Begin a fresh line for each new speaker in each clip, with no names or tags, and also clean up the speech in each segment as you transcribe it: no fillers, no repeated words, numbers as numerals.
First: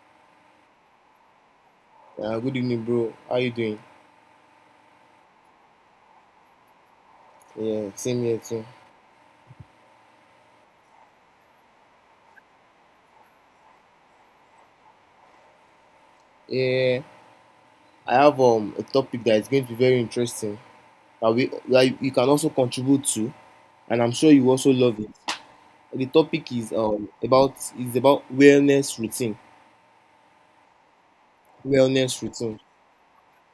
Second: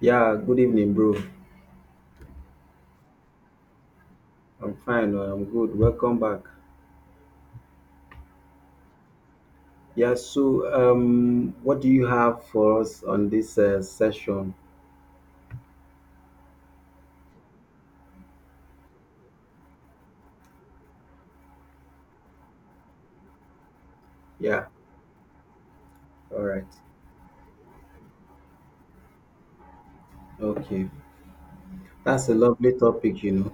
Yeah, good evening, bro.
Good evening, bro. How you doing?
I'm fine. I'm good. Welcome back.
Yeah, same here too.
Yeah, so what do you have for us on this session?
Yeah, I have a topic that is going to be very interesting that you can also contribute to, and I'm sure you
Yeah,
also love it. The
all
topic
right.
is about is about wellness routine.
Okay,
Wellness
that's a
routine.
lovely topic, you know.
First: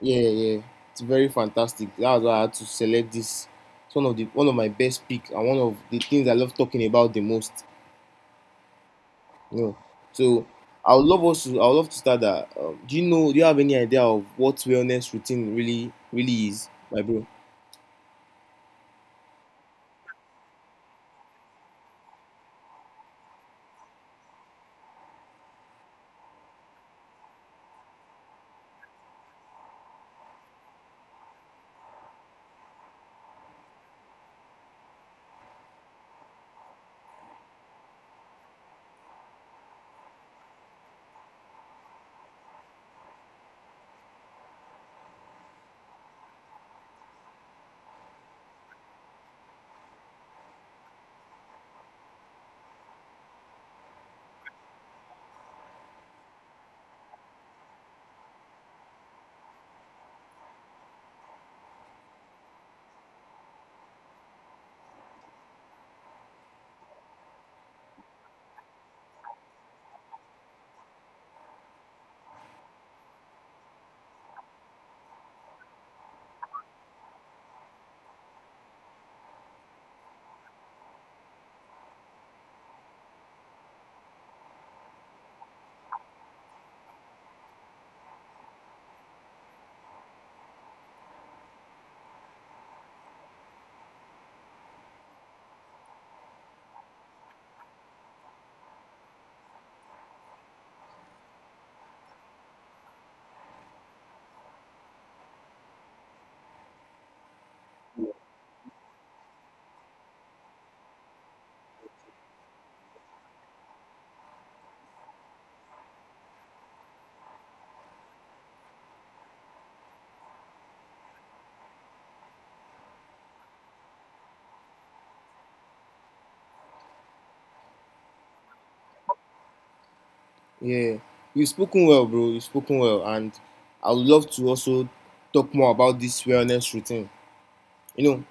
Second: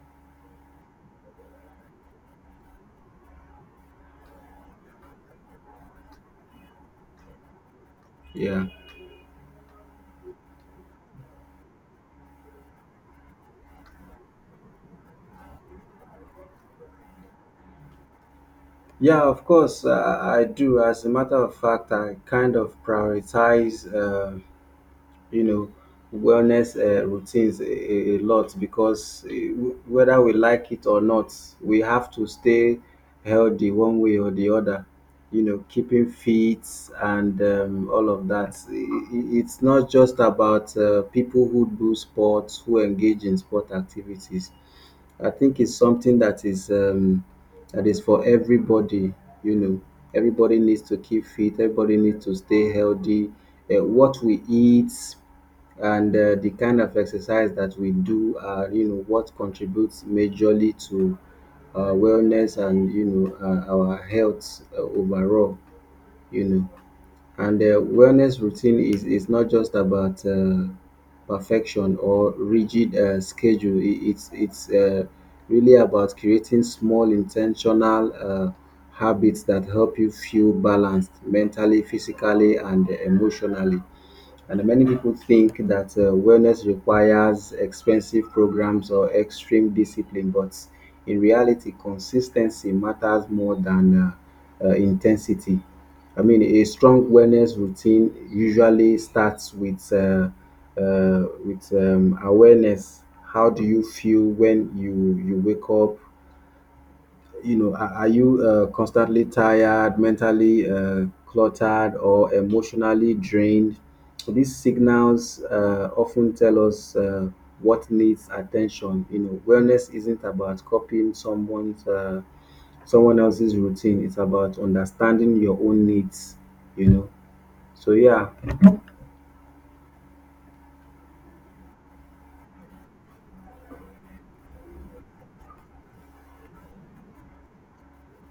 Yeah, yeah, it's very fantastic. That's why I had to select this. It's one of my best pick and one of the things I love talking about the most.
Yeah,
No. So I would love to start that. Do you have any idea of what wellness routine really is, my bro?
yeah, of course, I do. As a matter of fact, I kind of prioritize. You know wellness routines a lot because whether we like it or not we have to stay healthy one way or the other, you know, keeping fit and all of that. It's not just about people who do sports, who engage in sport activities. I think it's something that is for everybody. You know, everybody needs to keep fit. Everybody needs to stay healthy. What we eat and the kind of exercise that we do are, you know, what contributes majorly to wellness and, you know, our health overall. You know. And wellness routine is not just about perfection or rigid schedule. It's really about creating small intentional habits that help you feel balanced mentally, physically, and emotionally. And many people think that wellness requires expensive programs or extreme discipline, but in reality, consistency matters more than intensity. I mean, a strong wellness routine usually starts with awareness. How do you feel when you wake up? You know, are you constantly tired, mentally cluttered, or emotionally drained? So, these signals often tell us what needs attention. You know, wellness isn't about copying someone else's routine. It's about understanding your own needs. You know, so yeah,
Yeah. You've spoken well, bro. You've spoken well and I would love to also talk more about this wellness routine. You know,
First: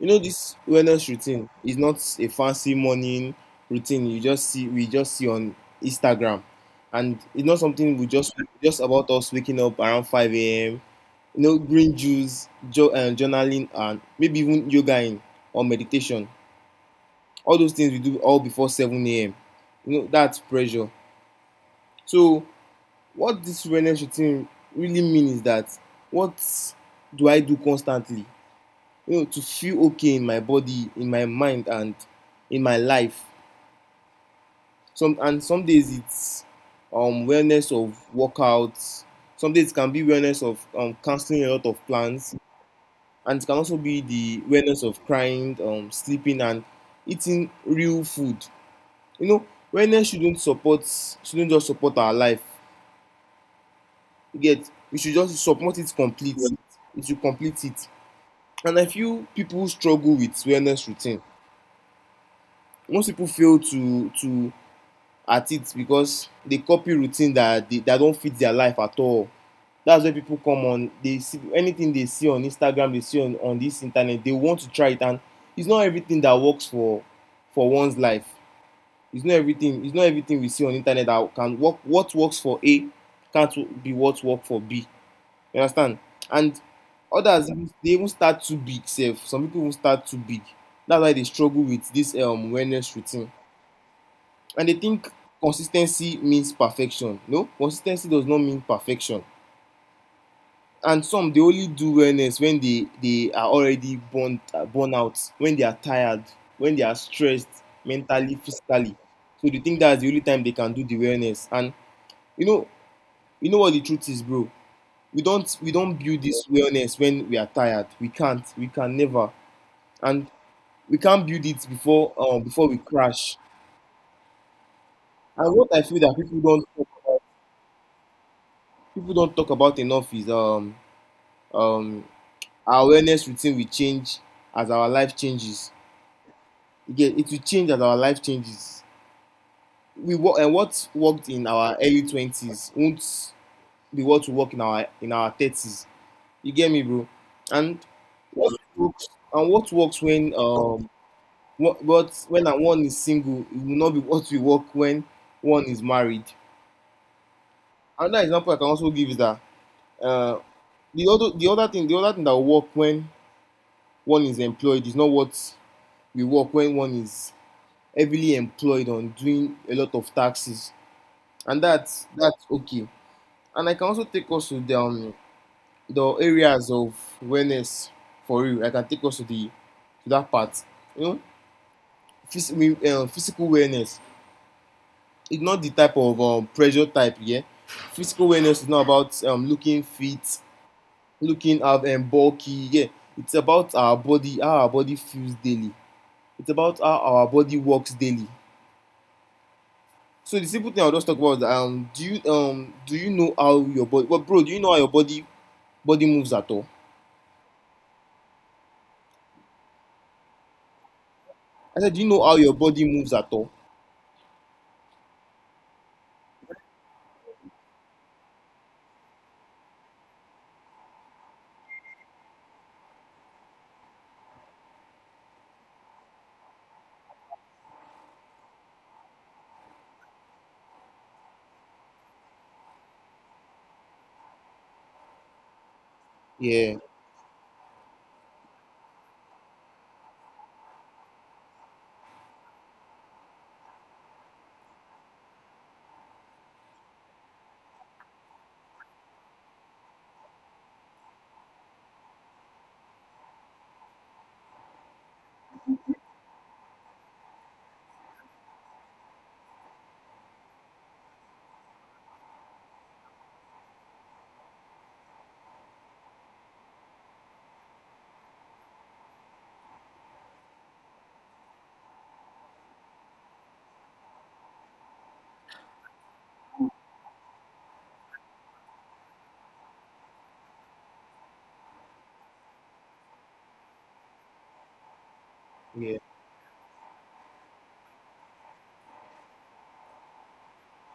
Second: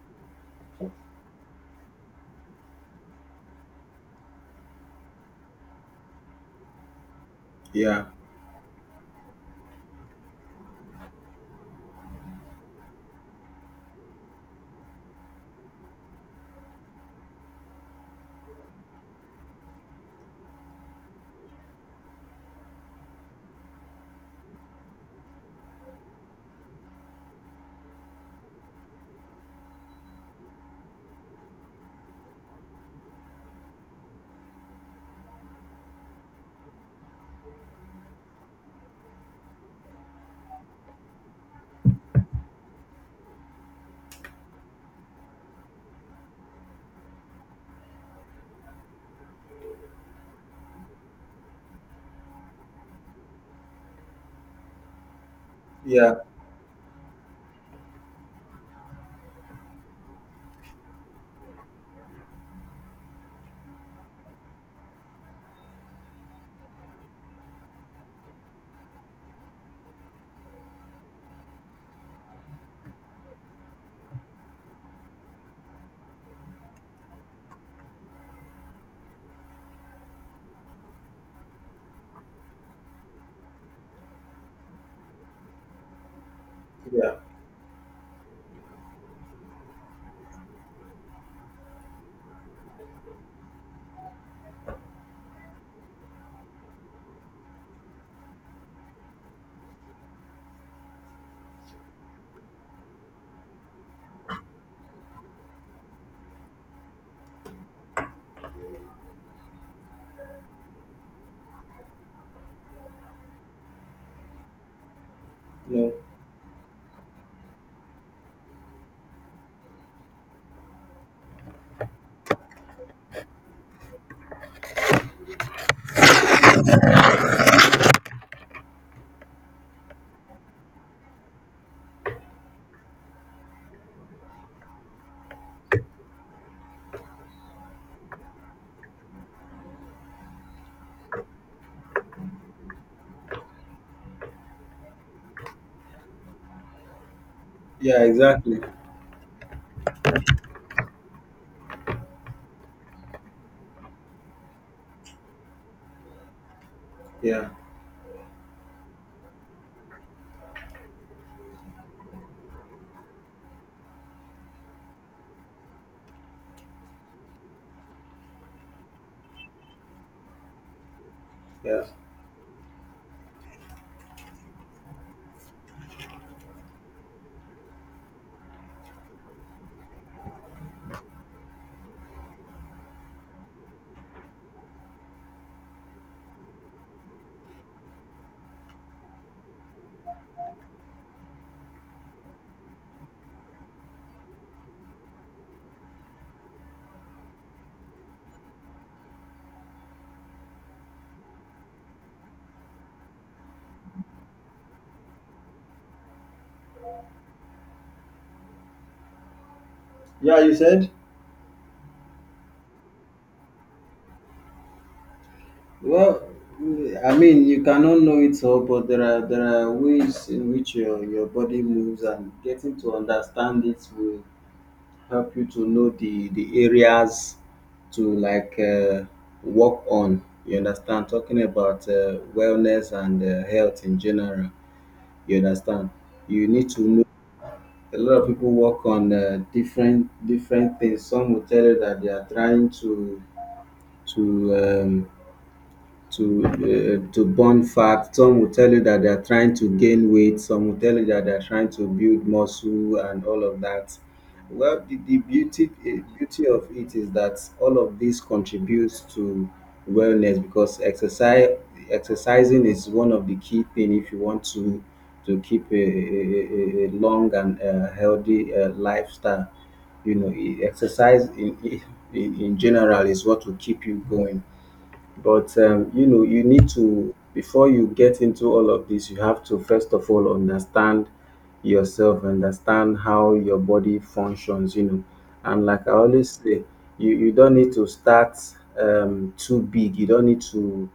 you know this wellness routine is not a fancy morning routine you just see we just see on Instagram. And it's not something
yeah,
we just about us waking up around 5 a.m., you know, green juice, journaling, and maybe even yoga in or meditation. All those things we do all before 7 a.m. You know, that's pressure. So, what this wellness routine really means is that what do I do constantly? You know, to feel okay in my body, in my mind, and in my life. Some days it's wellness of workouts. Some days it can be wellness of cancelling a lot of plans, and it can also be the awareness of crying, sleeping, and eating real food. You know, wellness shouldn't just support our life. You get, we should just support it
yeah,
complete. It should complete it. And I feel people struggle with wellness routine. Most people fail to at it because they copy routine that they that don't fit their life at all. That's where people come on, they see anything, they see on Instagram, they see on this internet, they want to try it, and it's not everything that works for one's life. It's not everything we see on internet that can work. What works for A can't be what work for B. You understand? And
yeah.
others, they even start too big sef. Some people even start too big. That's why they struggle with this wellness routine, and they think consistency means perfection. No, consistency does not mean perfection. And some, they only do wellness when they are already burn out, when they are tired, when they are stressed mentally, physically. So they think that's the only time they can do the wellness. And you know, you know what the truth is, bro? We
No,
don't build this wellness when we are tired. We can never, and we can't build it before before we crash. And what I feel that people don't talk about enough is um our wellness routine will change as our life changes. You It will change as our life changes. We work and What worked in our early twenties won't be what will work in our thirties. You get me, bro? And
yeah,
what
exactly.
works what works when what when one is single, it will not be what will work when one is married.
Yeah,
Another example I can also give is that uh the other thing that will work when one is employed is not what will work when one is heavily employed on doing a lot of taxes. And
yeah,
that's okay. And I can also take us to the areas of awareness for real. I can take us to the to that part. You know, physical awareness. It's not the type of pressure type. Yeah, physical awareness is not about looking fit, looking up and bulky. Yeah, it's about our body, how our body feels daily. It's about how our body works daily. So the simple thing I'll just talk about is that, do you know how your body? Well, bro, do you know how your body moves at all?
yeah. You said.
I said, do you know how your body moves at all?
Well, I mean, you cannot know it all, but there are ways in which your body moves, and getting to understand it will help you to know the areas to, like, work on. You understand? Talking about wellness and health in general. You understand? You need
Yeah,
to know. A lot of people work on different different things. Some will tell you that they are trying to um, to to burn fat. Some will tell you that they are trying to gain weight. Some will tell you that they are trying to build muscle and all of that. Well, the beauty of it is that all of this contributes to wellness because exercise exercising is one of the key thing if you want to keep a long and healthy lifestyle. You know, exercise in general is what will keep you going. But you know, you need to before you get into all of this, you have to first of all understand yourself, understand how your body functions, you know. And like I
yeah,
always say, you don't need to start too big. You don't need to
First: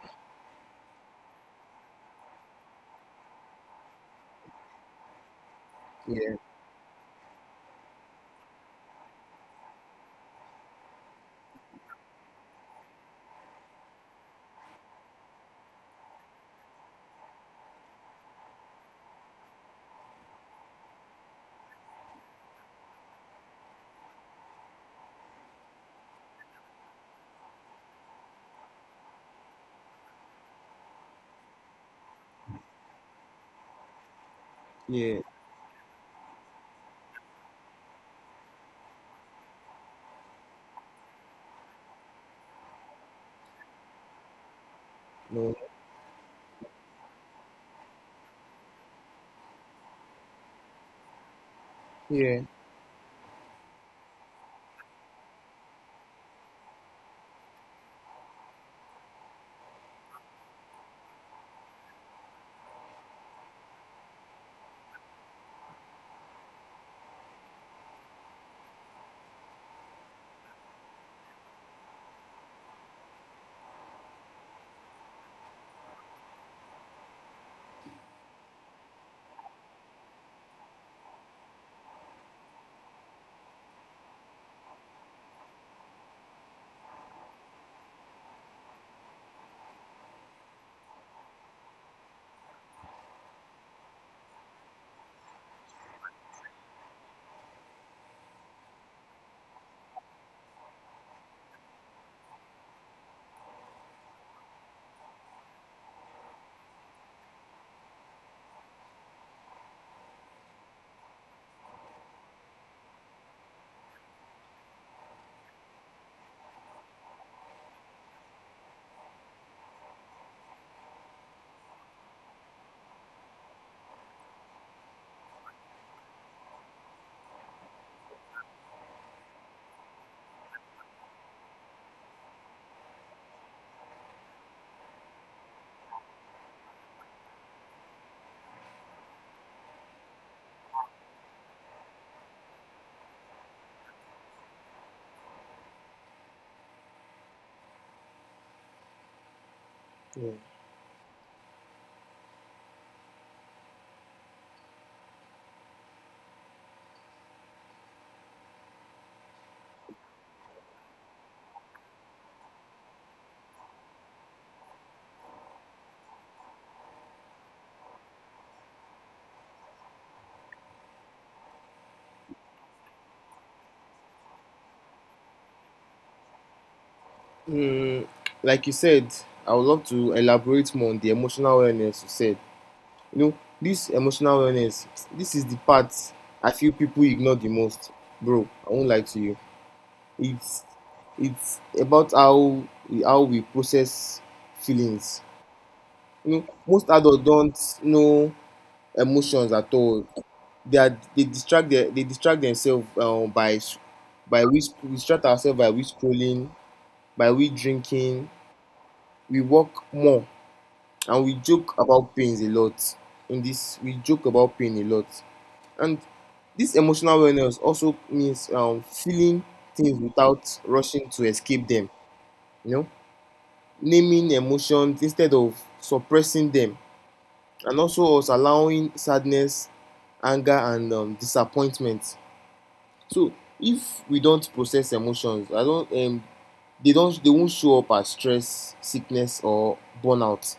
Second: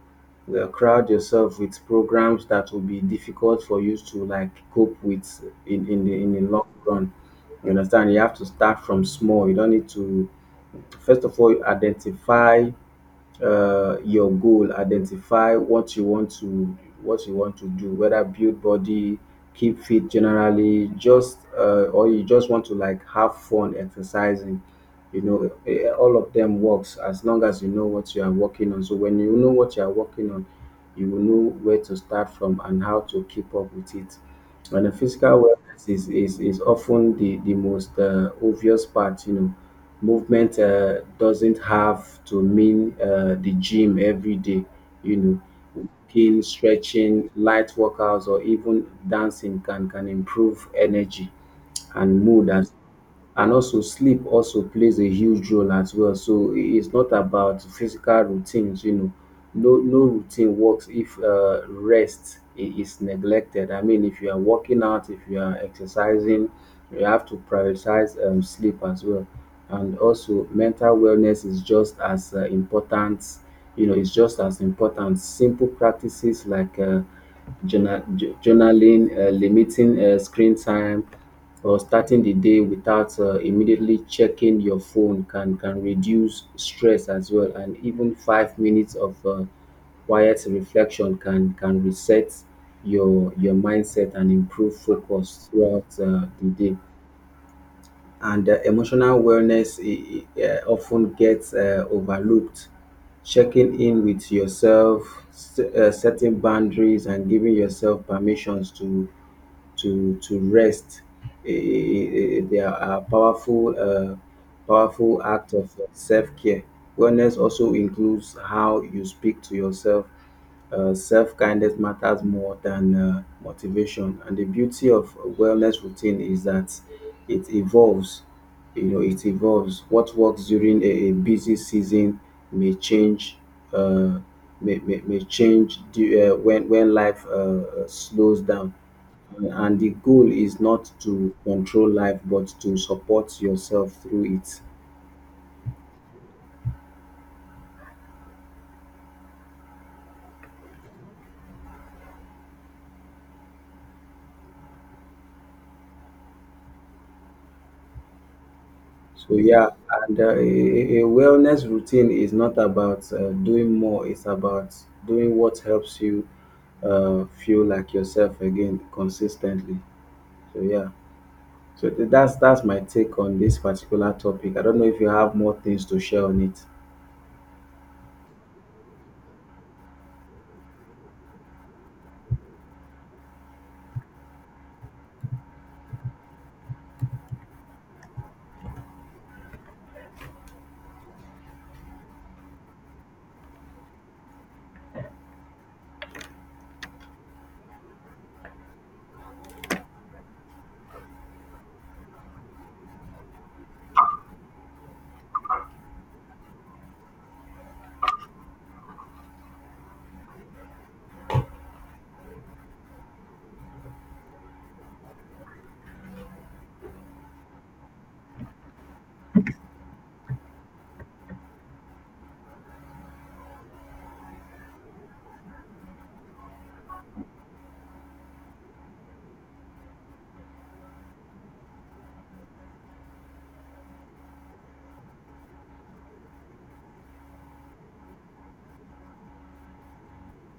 crowd yourself with programs that will be difficult for you to, like, cope with in
yeah,
the long run. You understand? You have to start from small. You don't need to first of all identify your goal, identify what you want to what you want to do, whether build body, keep fit generally, just or you just want to, like, have fun exercising, you know. All of them works as long as you know what you are working on. So when you know what you are working on, you will know where to start from and how to keep up with it. And the
yeah,
physical wellness is often the most obvious part, you know. Movement doesn't have to mean the gym every day, you know.
no,
Walking, stretching, light workouts, or even dancing can improve energy and
yeah,
mood as, and also sleep also plays a huge role as well. So it's not about physical routines, you know. No, no routine works if rest is neglected. I mean, if you are working out, if you are exercising, you have to prioritize sleep as well. And also, mental wellness is just as important. You know, it's just as important. Simple practices like journaling, limiting screen time, or starting the day without immediately checking your phone can reduce stress as well, and even 5 minutes of quiet reflection can reset your mindset and improve focus throughout the day. And emotional wellness often gets overlooked. Checking in with yourself, setting boundaries, and giving yourself permissions to rest. They are powerful powerful act of self care. Wellness also includes how you speak to yourself. Self kindness matters more than motivation. And the beauty of a wellness routine is that it evolves. You know, it evolves. What works during a busy season may change. Uh, may change when life slows down. And the goal is not to control life, but to support yourself through it.
yeah.
So yeah, and a wellness routine is not about doing more, it's about doing what helps you feel like yourself again consistently. So yeah, so that's my take on this particular topic. I don't know if you have more things to share on it.
Mm, like you said, I would love to elaborate more on the emotional wellness you said. You know, this emotional wellness, this is the part I feel people ignore the most. Bro, I won't lie to you. It's it's about how we process feelings. You know, most adults don't know emotions at all. They are they distract their, they distract themselves by s- by we sc- we distract ourselves by we scrolling, by we drinking. We work more and we joke about pains a lot. We joke about pain a lot, and this emotional wellness also means feeling things without rushing to escape them. You know, naming emotions instead of suppressing them, and also us allowing sadness, anger, and disappointment. So if we don't process emotions, I don't they don't they won't show up as stress, sickness or burnout.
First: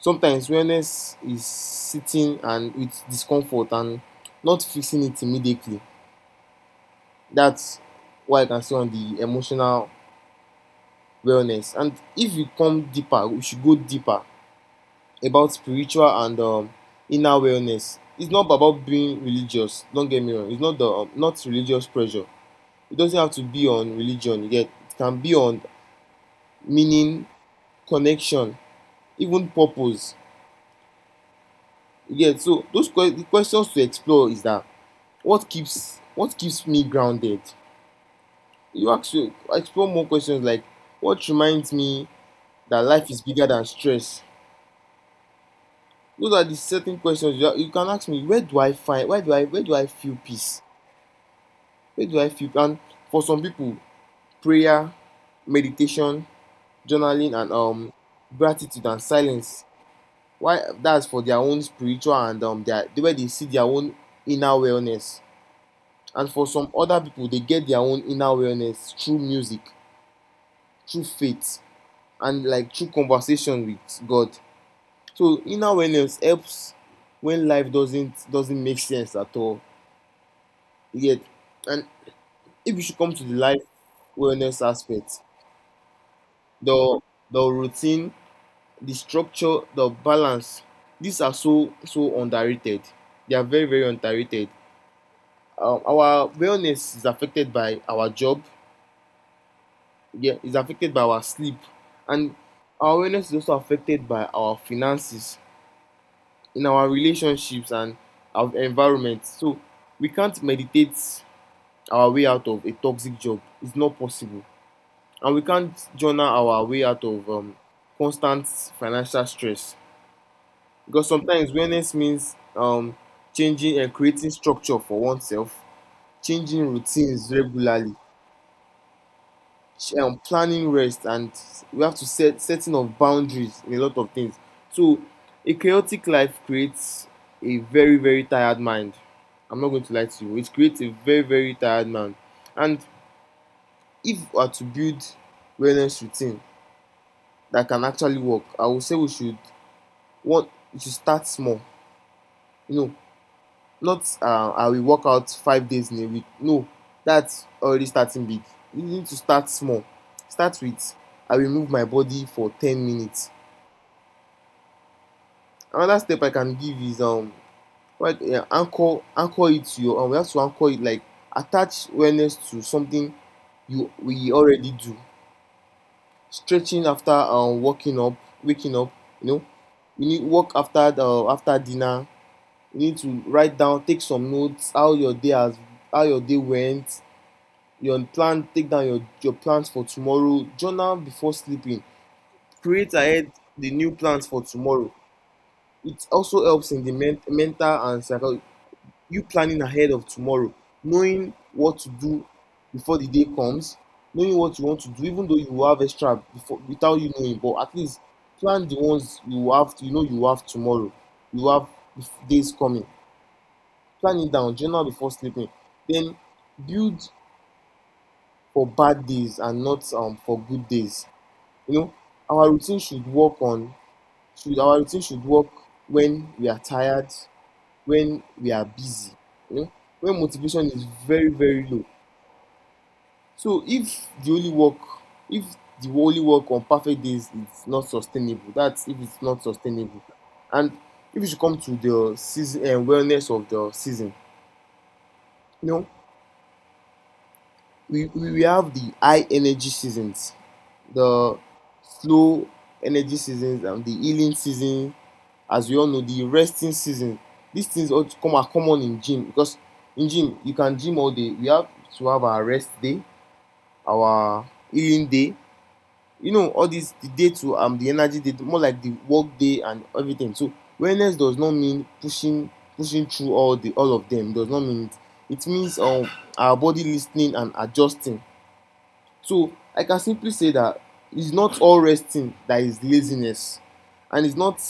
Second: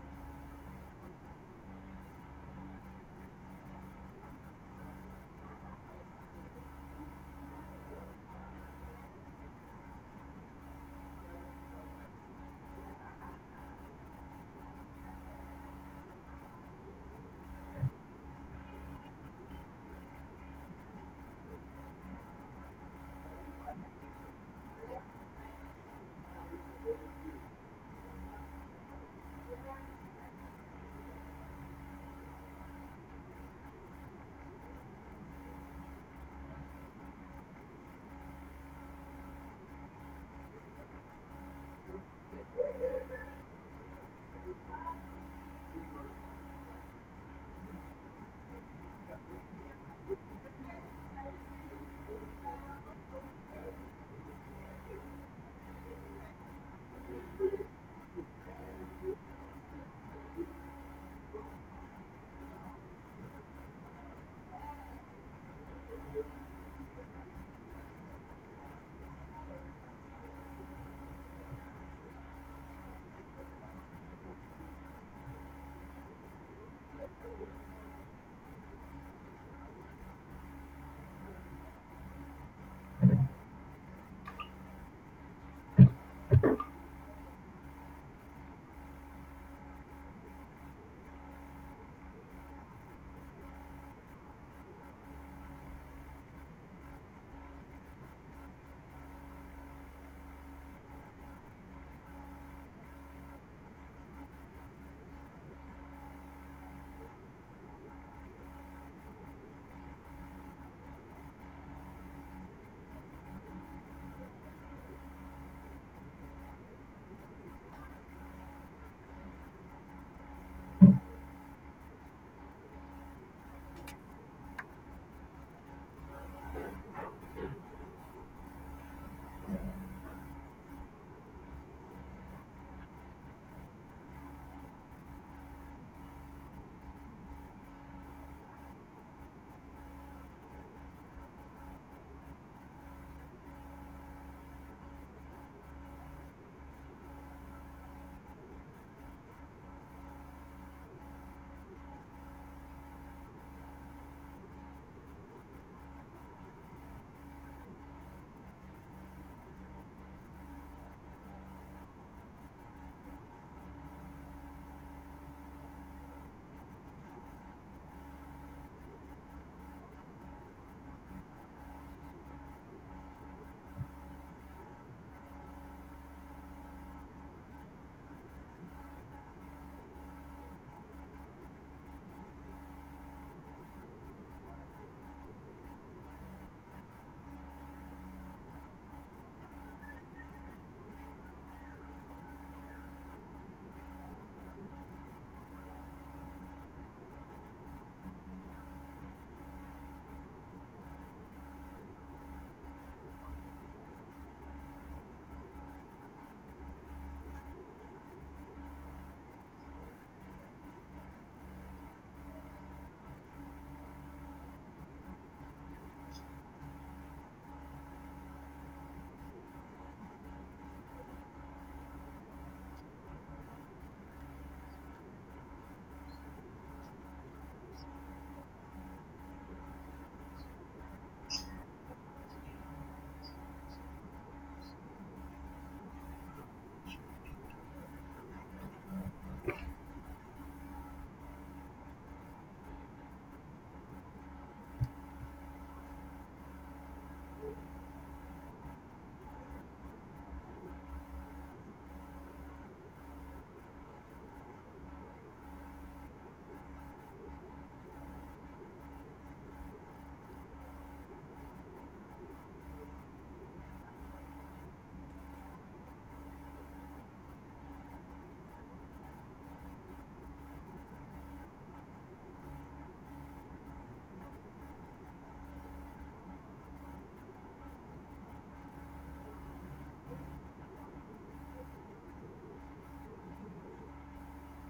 Sometimes wellness is sitting and with discomfort and not fixing it immediately. That's what I can say on the emotional wellness. And if we come deeper, we should go deeper about spiritual and inner wellness. It's not about being religious. Don't get me wrong. It's not the not religious pressure. It doesn't have to be on religion, you get. It can be on meaning, connection, even purpose. You get. So the questions to explore is that, what keeps me grounded? You actually explore more questions like what reminds me that life is bigger than stress. Those are the certain questions you can ask me. Where do I find? Where do I feel peace? Where do I feel? And for some people, prayer, meditation, journaling, and gratitude and silence, why that's for their own spiritual and the way they see their own inner wellness. And for some other people, they get their own inner wellness through music, through faith, and like through conversation with God. So inner wellness helps when life doesn't make sense at all yet. And if you should come to the life wellness aspect, the the routine, the structure, the balance, these are so so underrated. They are very, very underrated. Our wellness is affected by our job, yeah, is affected by our sleep, and our wellness is also affected by our finances, in our relationships, and our environment. So we can't meditate our way out of a toxic job. It's not possible. And we can't journal our way out of constant financial stress, because sometimes wellness means changing and creating structure for oneself, changing routines regularly, planning rest, and we have to setting of boundaries in a lot of things. So a chaotic life creates a very, very tired mind. I'm not going to lie to you. It creates a very, very tired man. And if we are to build wellness routine that can actually work, I would say we should what we should start small. You know, not I will work out 5 days in a week. No, that's already starting big. You need to start small. Start with, I will move my body for 10 minutes. Another step I can give is what yeah, anchor it to your we have to anchor it, like attach wellness to something you we already do. Stretching after waking up, you know. You need work after the after dinner. You need to write down, take some notes, how your day has how your day went, your plan take down your plans for tomorrow, journal before sleeping, create ahead the new plans for tomorrow. It also helps in the mental and psychological, you planning ahead of tomorrow, knowing what to do before the day comes, knowing what you want to do, even though you have extra before without you knowing, but at least plan the ones you have, you know you have tomorrow, you have days coming, plan it down, journal before sleeping, then build for bad days and not for good days. You know, our routine should work on our routine should work when we are tired, when we are busy, you know, when motivation is very, very low. So if the only work if the only work on perfect days is not sustainable, that's, if it's not sustainable. And if you should come to the season wellness of the season, you know, we have the high energy seasons, the slow energy seasons, and the healing seasons. As we all know, the resting season, these things all come are common in gym because in gym you can gym all day. We have to have our rest day, our healing day, you know, all this the day to the energy day, more like the work day and everything. So wellness does not mean pushing through all the all of them. It does not mean, it means our body listening and adjusting. So I can simply say that it's not all resting that is laziness, and it's not,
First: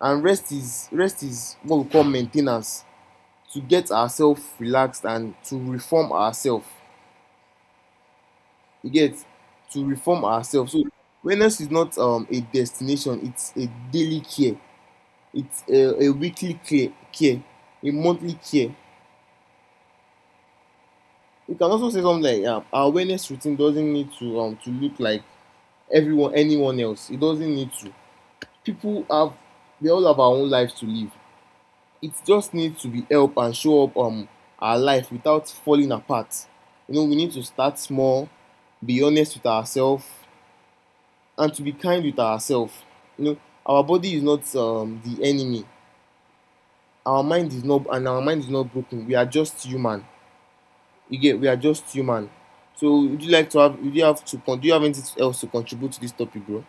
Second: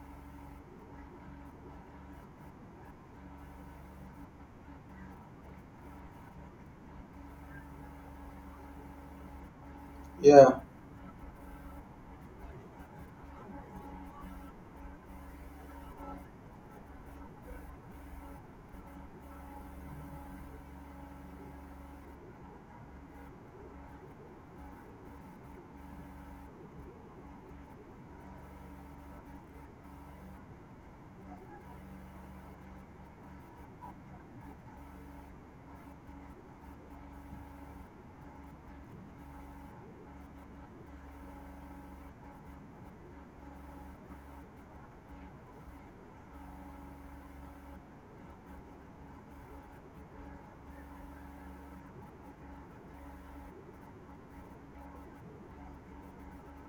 and rest is what we call main ten ance to get ourselves relaxed and to reform ourselves. You get, to reform
Yeah,
ourselves. So wellness is not a destination; it's a daily care. It's a weekly care, a monthly care. You can also say something like our wellness routine doesn't need to look like everyone anyone else. It doesn't need to. People have We all have our own lives to live. It just needs to be help and show up our life without falling apart. You know, we need to start small, be honest with ourselves, and to be kind with ourselves. You know, our body is not the enemy. Our mind is not, and our mind is not broken. We are just human. You get, we are just human. So, would you like to have? Would you have to? Do you have anything else to contribute to this topic, bro?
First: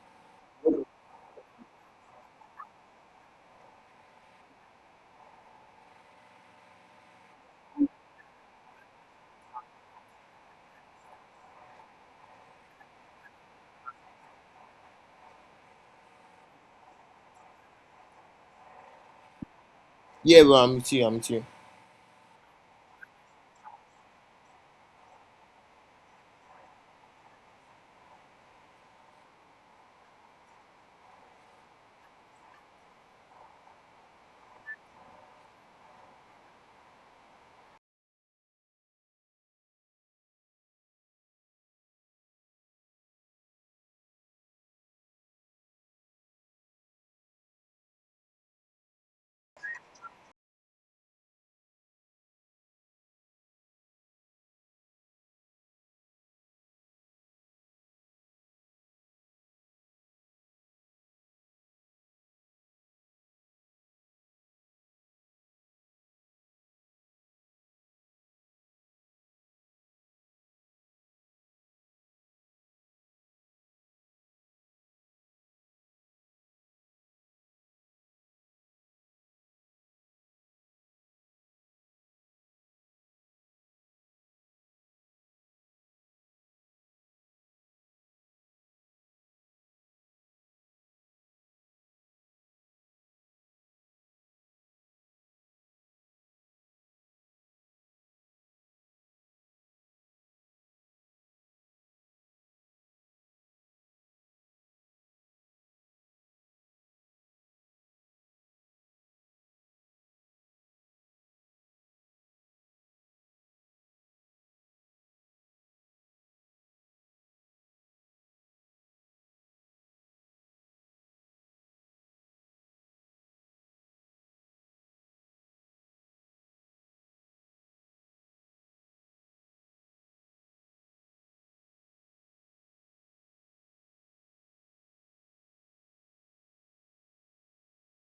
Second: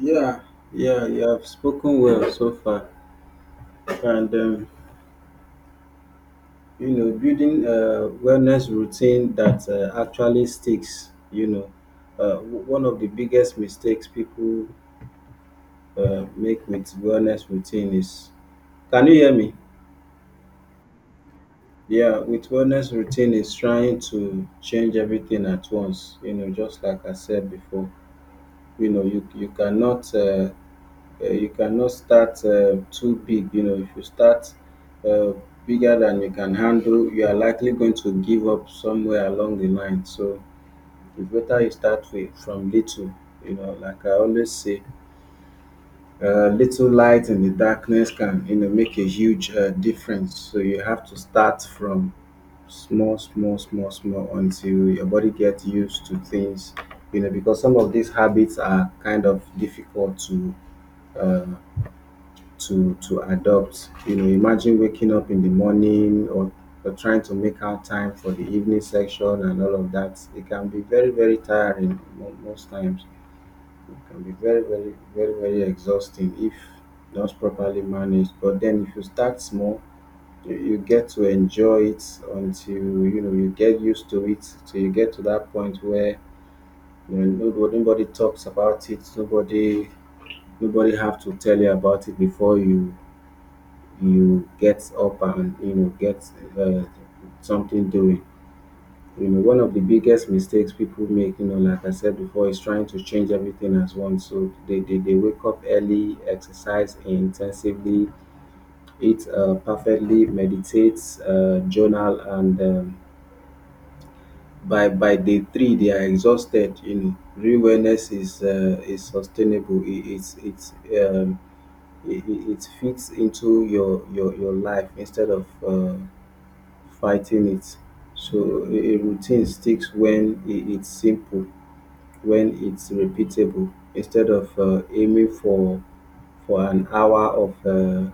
yeah, yeah, you have spoken well so far, and you know, building a wellness routine that actually sticks, you know, one of the biggest mistakes people make with wellness routine is, can you hear me?
Yeah, bro, I'm with you. I'm with you.
Yeah, with wellness routine is trying to change everything at once. You know, just like I said before, you know, you cannot start too big. You know, if you start uh, bigger than you can handle, you are likely going to give up somewhere along the line. So it's better you start with from little. You know, like I always say, little light in the darkness can, you know, make a huge difference. So you have to start from small, small, small, small until your body gets used to things. You know, because some of these habits are kind of difficult to uh, to adopt. You know, imagine waking up in the morning or trying to make out time for the evening section and all of that. It can be very, very tiring most times. It can be very, very, very, very exhausting if not properly managed. But then, if you start small, you get to enjoy it until, you know, you get used to it. Till you get to that point where, you know, nobody, nobody talks about it. Nobody, nobody have to tell you about it before you get up and, you know, get uh, something doing. You know, one of the biggest mistakes people make, you know, like I said before, is trying to change everything as one. So they wake up early, exercise intensively, eat perfectly, meditate, journal, and by day three they are exhausted. You know, real wellness is sustainable. It's um, it fits into your life instead of fighting it. So a routine sticks when it's simple, when it's repeatable. Instead of aiming for an hour of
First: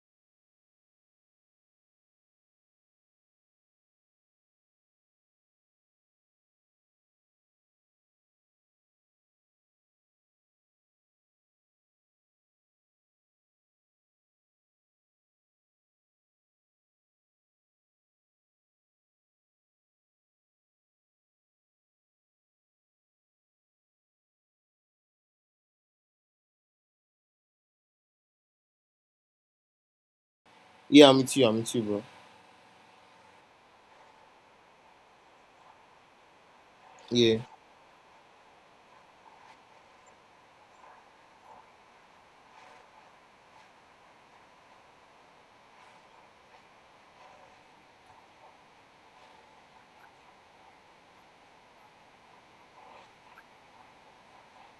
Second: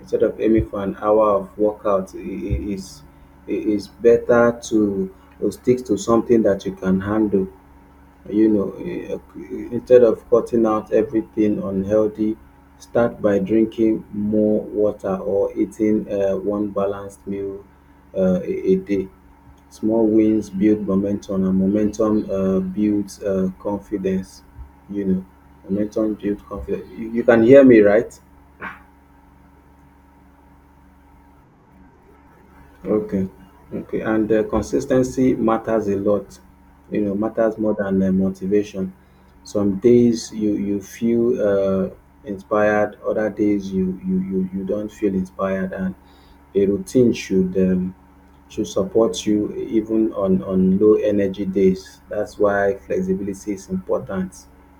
instead of aiming for an hour of workout, it, it is better to stick to something that you can handle, you know. Instead of cutting out everything unhealthy, start by drinking more water or eating one balanced meal a day. Small wins build momentum, and momentum builds confidence, you know. Momentum builds confidence. You can hear me, right?
Yeah, I'm with you. I'm with you, bro.
Okay. Okay. And consistency matters a lot. You know,
Yeah.
matters more than motivation. Some days you feel inspired. Other days you don't feel inspired. And a routine should support you even on low energy days. That's why flexibility is important.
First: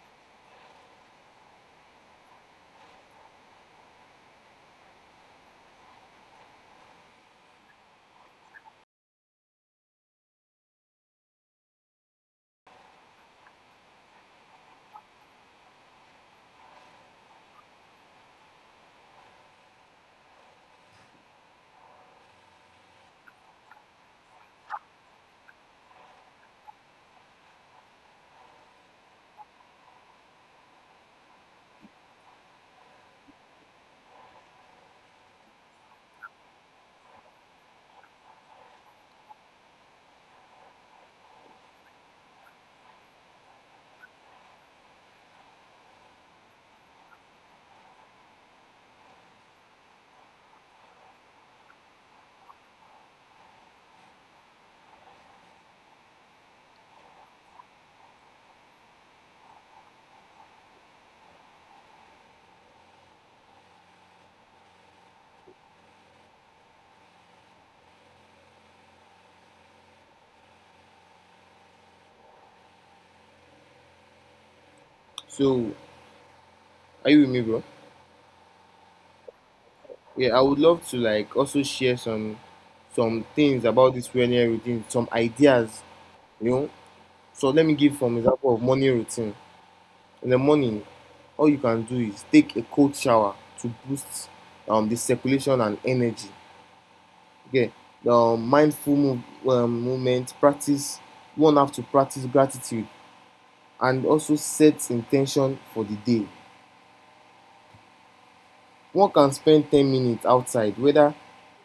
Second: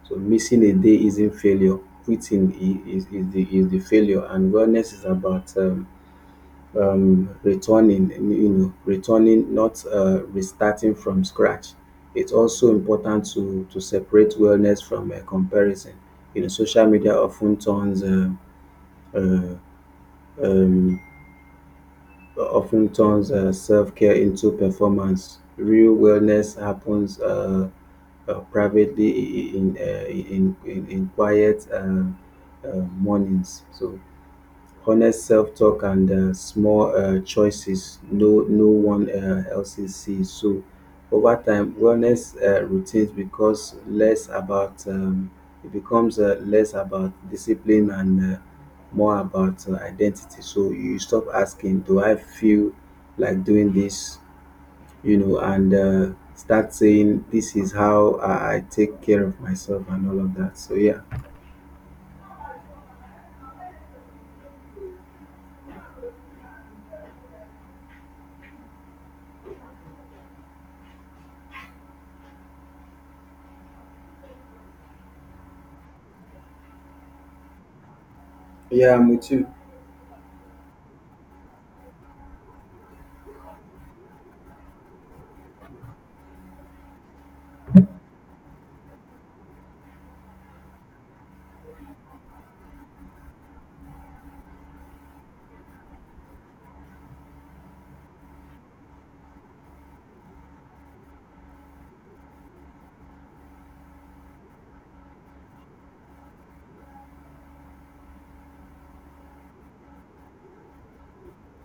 So missing a day isn't failure. Quitting is the failure. And wellness is about returning, you know, returning, not restarting from scratch. It's also important to separate wellness from comparison. You know, social media uh, um, often turns self-care into performance. Real wellness happens privately in quiet uh, mornings. So honest self-talk and small choices no no one else sees. So over time, wellness routines becomes less about it becomes less about discipline and more about identity. So you stop asking, "Do I feel like doing this?" You know, and Start saying, "This is how I take care of myself," and all of that.
So, are you with me, bro?
I'm with you.
Yeah, I would love to like also share some things about this morning routine, some ideas, you know. So let me give some example of morning routine. In the morning, all you can do is take a cold shower to boost the circulation and energy. Okay, the mindful move, movement practice. One have to practice gratitude and also set intention for the day. One can spend 10 minutes outside, whether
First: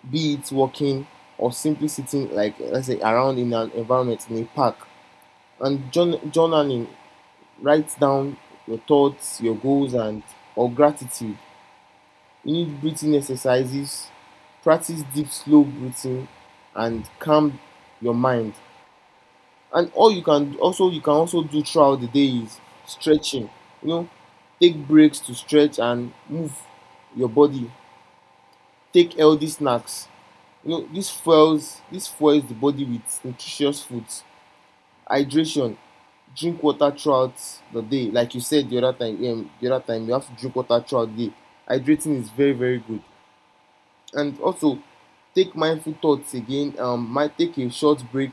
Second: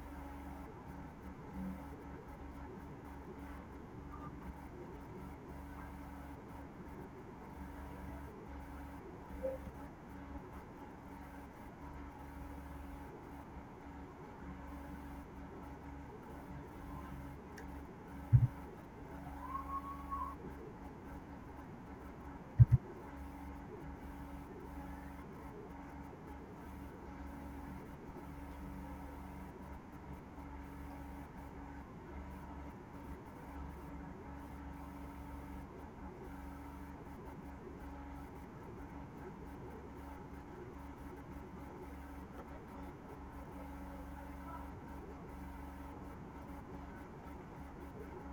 be it walking or simply sitting, like let's say, around in an environment in a park. And journaling, write down your thoughts, your goals, and or gratitude. You need breathing exercises, practice deep, slow breathing, and calm your mind. And all you can also do throughout the day is stretching. You know, take breaks to stretch and move your body. Take healthy snacks. You know, this fuels the body with nutritious foods, hydration, drink water throughout the day. Like you said the other time you have to drink water throughout the day. Hydrating is very very good. And also, take mindful thoughts again. Might take a short break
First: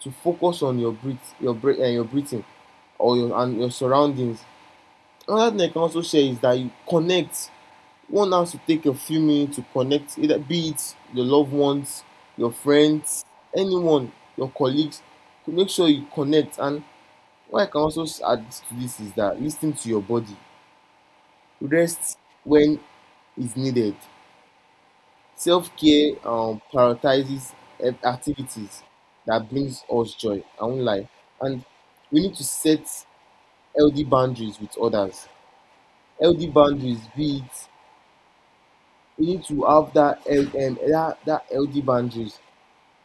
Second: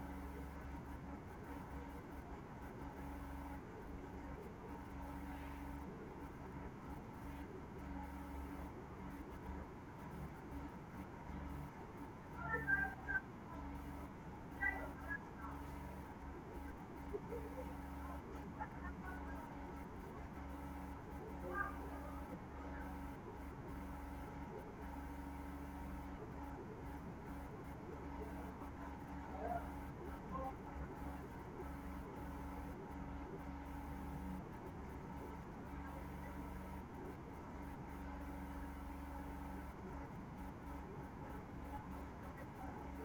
to focus on your breath, your breathing or your and your surroundings. Another thing I can also share is that you connect, one has to take a few minutes to connect, either be it your loved ones, your friends, anyone, your colleagues. To make sure you connect. And what I can also add to this is that listening to your body, rest when is needed. Self care prioritizes activities that brings us joy. I won't lie, and we need to set healthy boundaries with others. Healthy boundaries, be it we need to have that, that healthy boundaries.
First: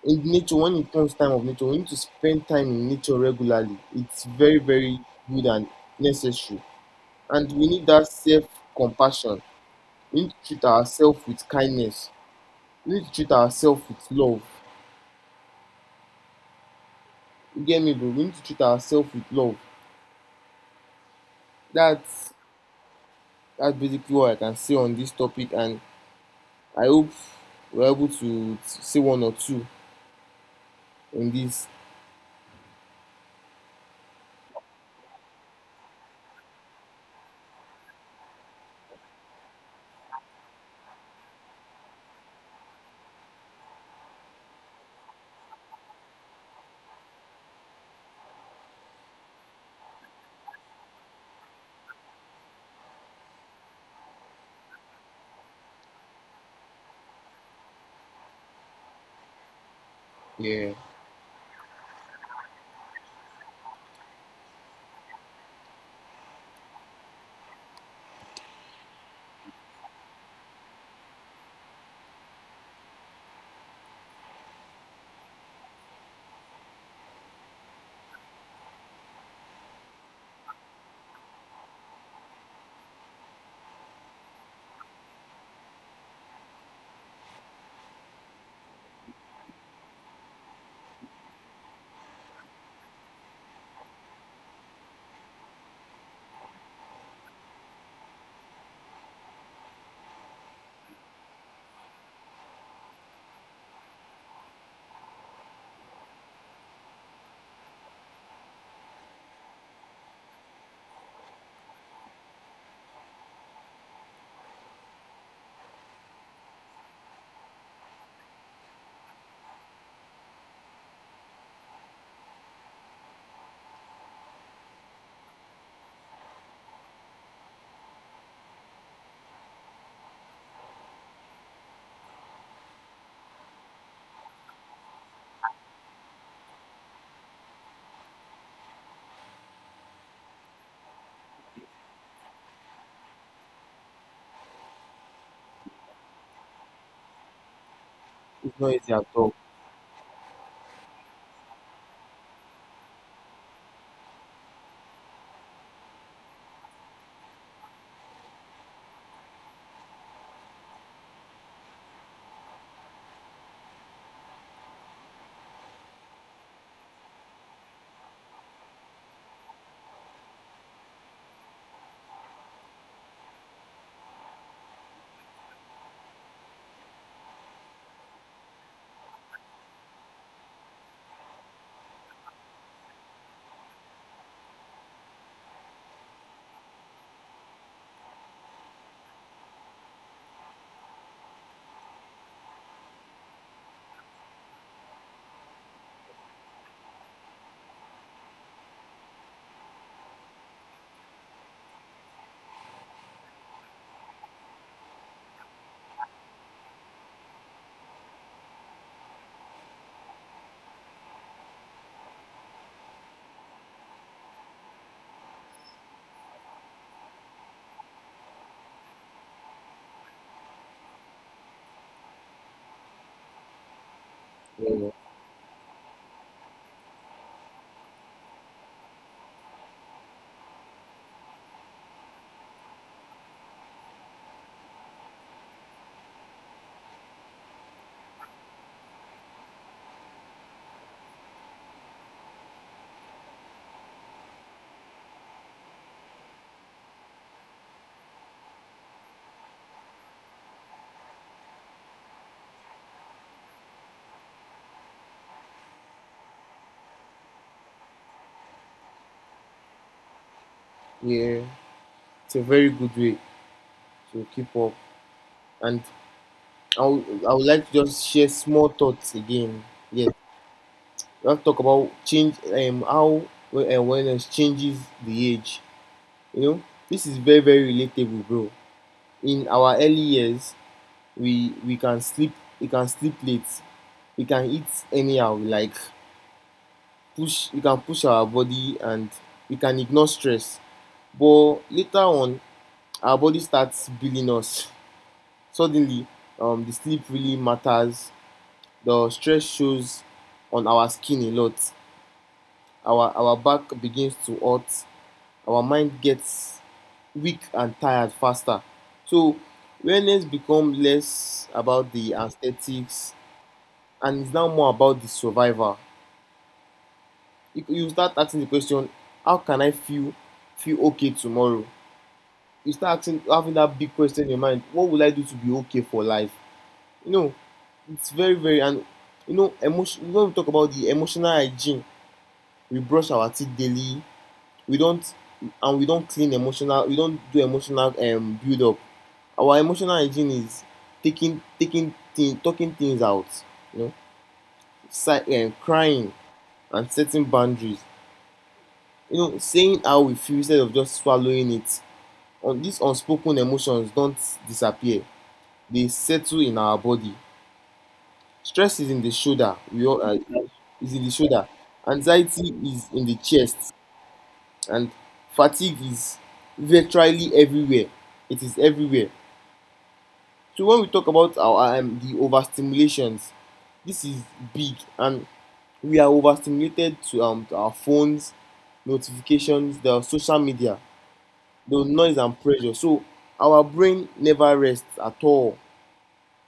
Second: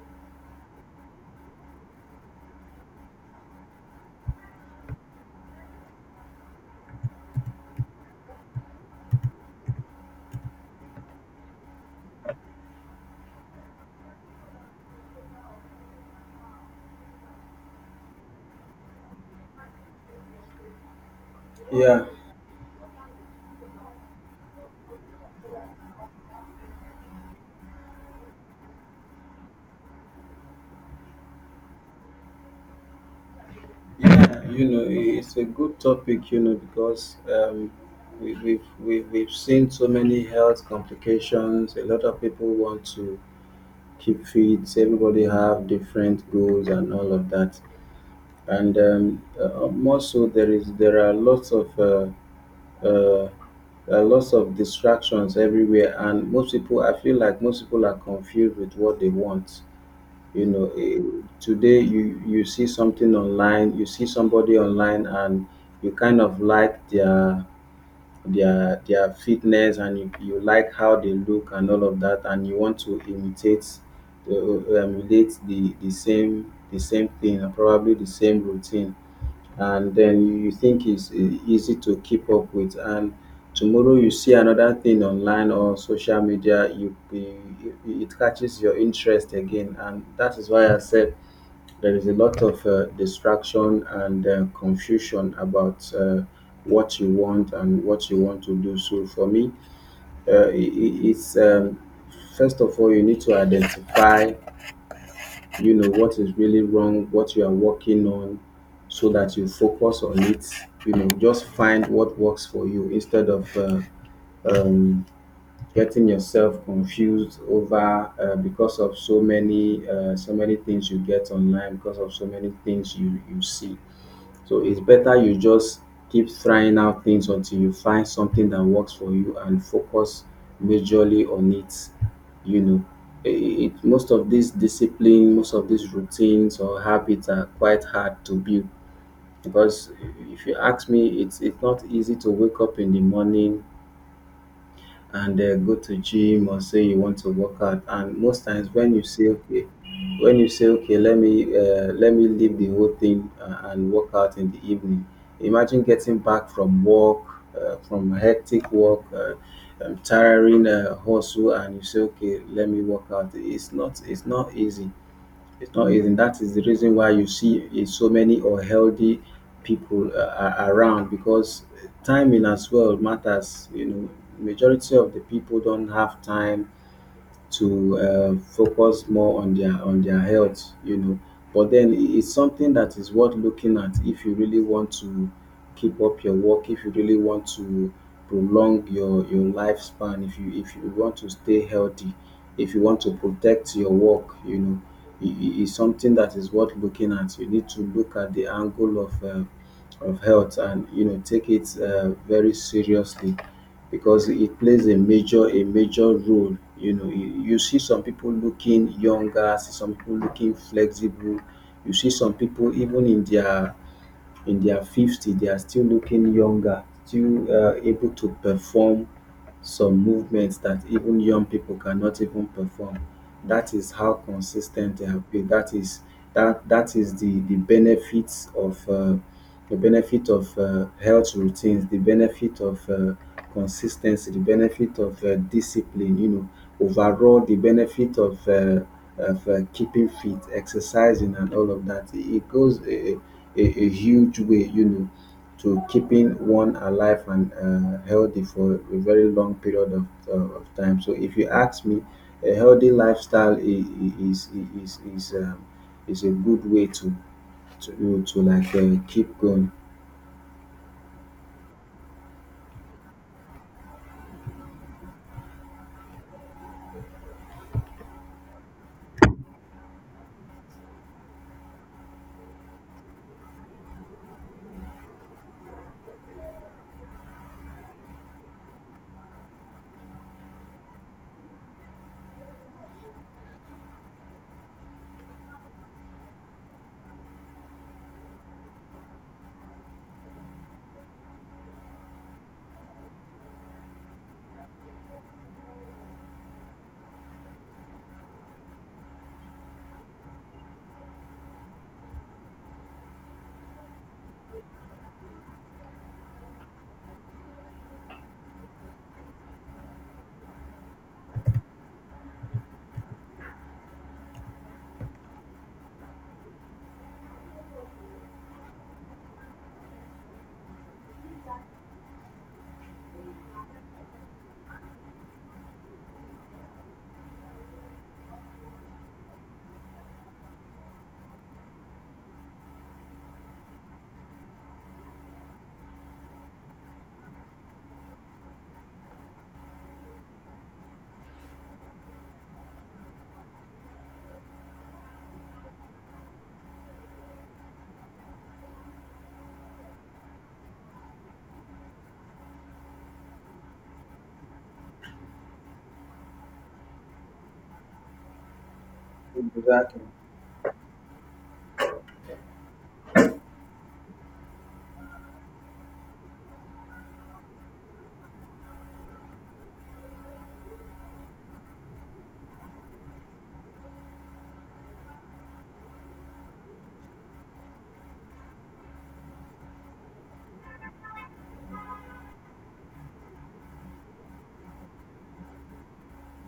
In nature, when it comes time of nature, we need to spend time in nature regularly. It's very very good and necessary. And we need that self compassion. We need to treat ourselves with kindness, we need to treat ourselves with love. You get me, bro? We need to treat ourselves with love.
Yeah.
that's that's basically what I can say on this topic, and I hope we're able to say one or two in this.
Yeah, you know, it's a good topic, you know, because we've seen so many health complications. A lot of people want to keep fit. Everybody have different goals and all of that. And More so, there are uh, lots of distractions everywhere, and most people, I feel like most people are confused with what they want. You know,
Yeah,
eh, Today you see something online, you see somebody online, and you kind of like their fitness and you like how they look and all of that, and you want to imitate emulate the same thing, and probably the same routine, and then you think it's easy to keep up with. And tomorrow you see another thing online or social media, you it catches your interest again. And that is why I said there is a lot of distraction and confusion about what you want and what you want to do. So for me, I- it's first of all you need to identify, you know, what is really wrong, what you are working on, so that you focus on it. You know, just find what works for you instead of um, getting yourself confused over because of so many so many things you get online, because of so many things you see. So it's better you just keep trying out things until you find something that works for you, and focus majorly on it, you know. Most of these discipline, most of these routines or habits are quite hard to build, because if you ask me, it's not easy to wake up in the morning and go to gym, or say you want to work out. And most
it's
times
not easy
when you
at all.
say okay, let me leave the whole thing and work out in the evening. Imagine getting back from work, from hectic work, tiring hustle, and you say okay, let me work out. It's not easy. It's not easy. And That is the reason why you see so many unhealthy people are around, because timing as well matters. You know, majority of the people don't have time to focus more on their health, you know. But then it's something that is worth looking at. If you really want to keep up your work, if you really want to prolong your lifespan, if you want to stay healthy, if you want to protect your work, you know, it's something that is worth looking at. You need to look at the angle of health, and you know, take it very seriously, because it plays a major role. You know, you see some people looking younger, see some people looking flexible. You see some people even in their 50, they are still looking younger, still able to perform some movements that even young people cannot even perform. That is how
Yeah.
consistent they have been. That is that that is the benefit of health routines, the benefit of consistency, the benefit of discipline. You know, overall the benefit of keeping fit, exercising, and all of that. It goes a huge way. You know, to keeping one alive and healthy for a very long period of time. So if you ask me, a healthy lifestyle is is is is, um, is a good way to like keep going.
Yeah, it's a very good way to keep up. And I would like to just share small thoughts again. Yes, we have to talk about change, how awareness changes the age. You know, this is very very relatable, bro. In our early years, we can sleep, we can sleep late, we can eat anyhow, we like push, we can push our body, and we can ignore stress. But later on, our body starts billing us. Suddenly, the sleep really matters, the stress shows on our skin a lot. Our back begins to hurt, our mind gets weak and tired faster. So wellness becomes less about the aesthetics and it's now more about the survival. You start asking the question, how can I feel okay tomorrow? You start asking, having that big question in your mind, what will I do to be okay for life? You know, it's very very, and you know, emotion. When we talk about the emotional hygiene, we brush our teeth daily, we don't, and we don't clean emotional, we don't do emotional build up. Our emotional hygiene is talking things out, you know, crying and setting boundaries, you know, saying how we feel instead of just swallowing it. On these unspoken emotions, don't disappear, they settle in our body. Stress is in the shoulder, we all
Exactly.
is in the shoulder, anxiety is in the chest, and fatigue is virtually everywhere. It is everywhere. So when we talk about our the overstimulations, this is big, and we are overstimulated to our phones, notifications, the social media, the noise and pressure. So our brain never rests at all.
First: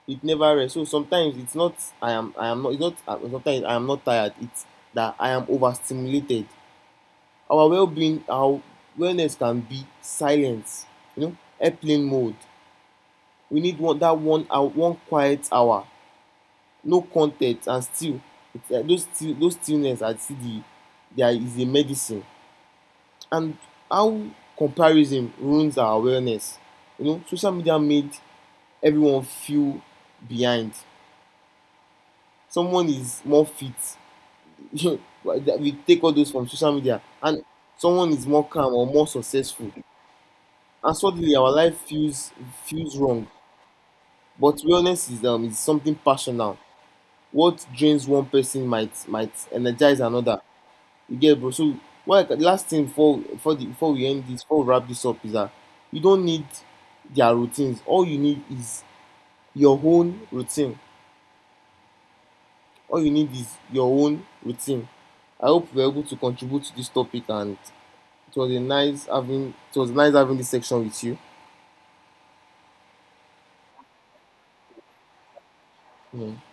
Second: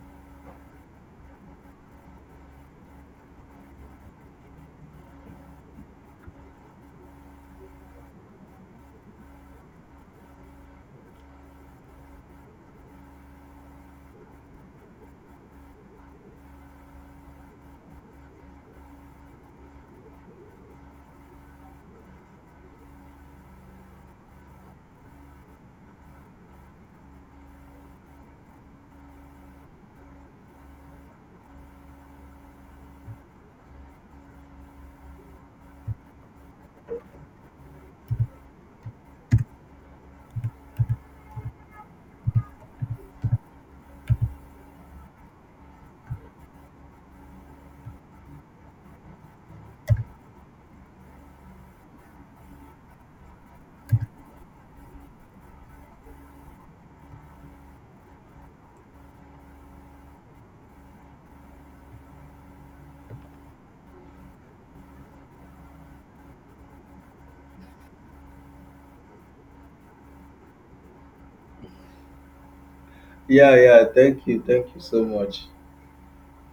It never rests. So sometimes it's not, I am not, it's not sometimes I am not tired. It's that I am overstimulated. Our well-being, our wellness can be silence, you know, airplane mode. We need one that 1 hour, one quiet hour, no content, and still it's, those still, those stillness are still the, there is a medicine. And how comparison ruins our wellness. You know, social media made everyone feel behind. Someone is more fit. We take all those from social media, and someone is more calm or more successful. And suddenly our life feels wrong. But wellness is something personal. What drains one person might energize another. You get, bro? So why the last thing before we end this, before we wrap this up, is that you don't need their routines, all you need is your own routine. All you need is your own routine. I hope we were able to contribute to this topic, and it was nice having this section with you. Yeah.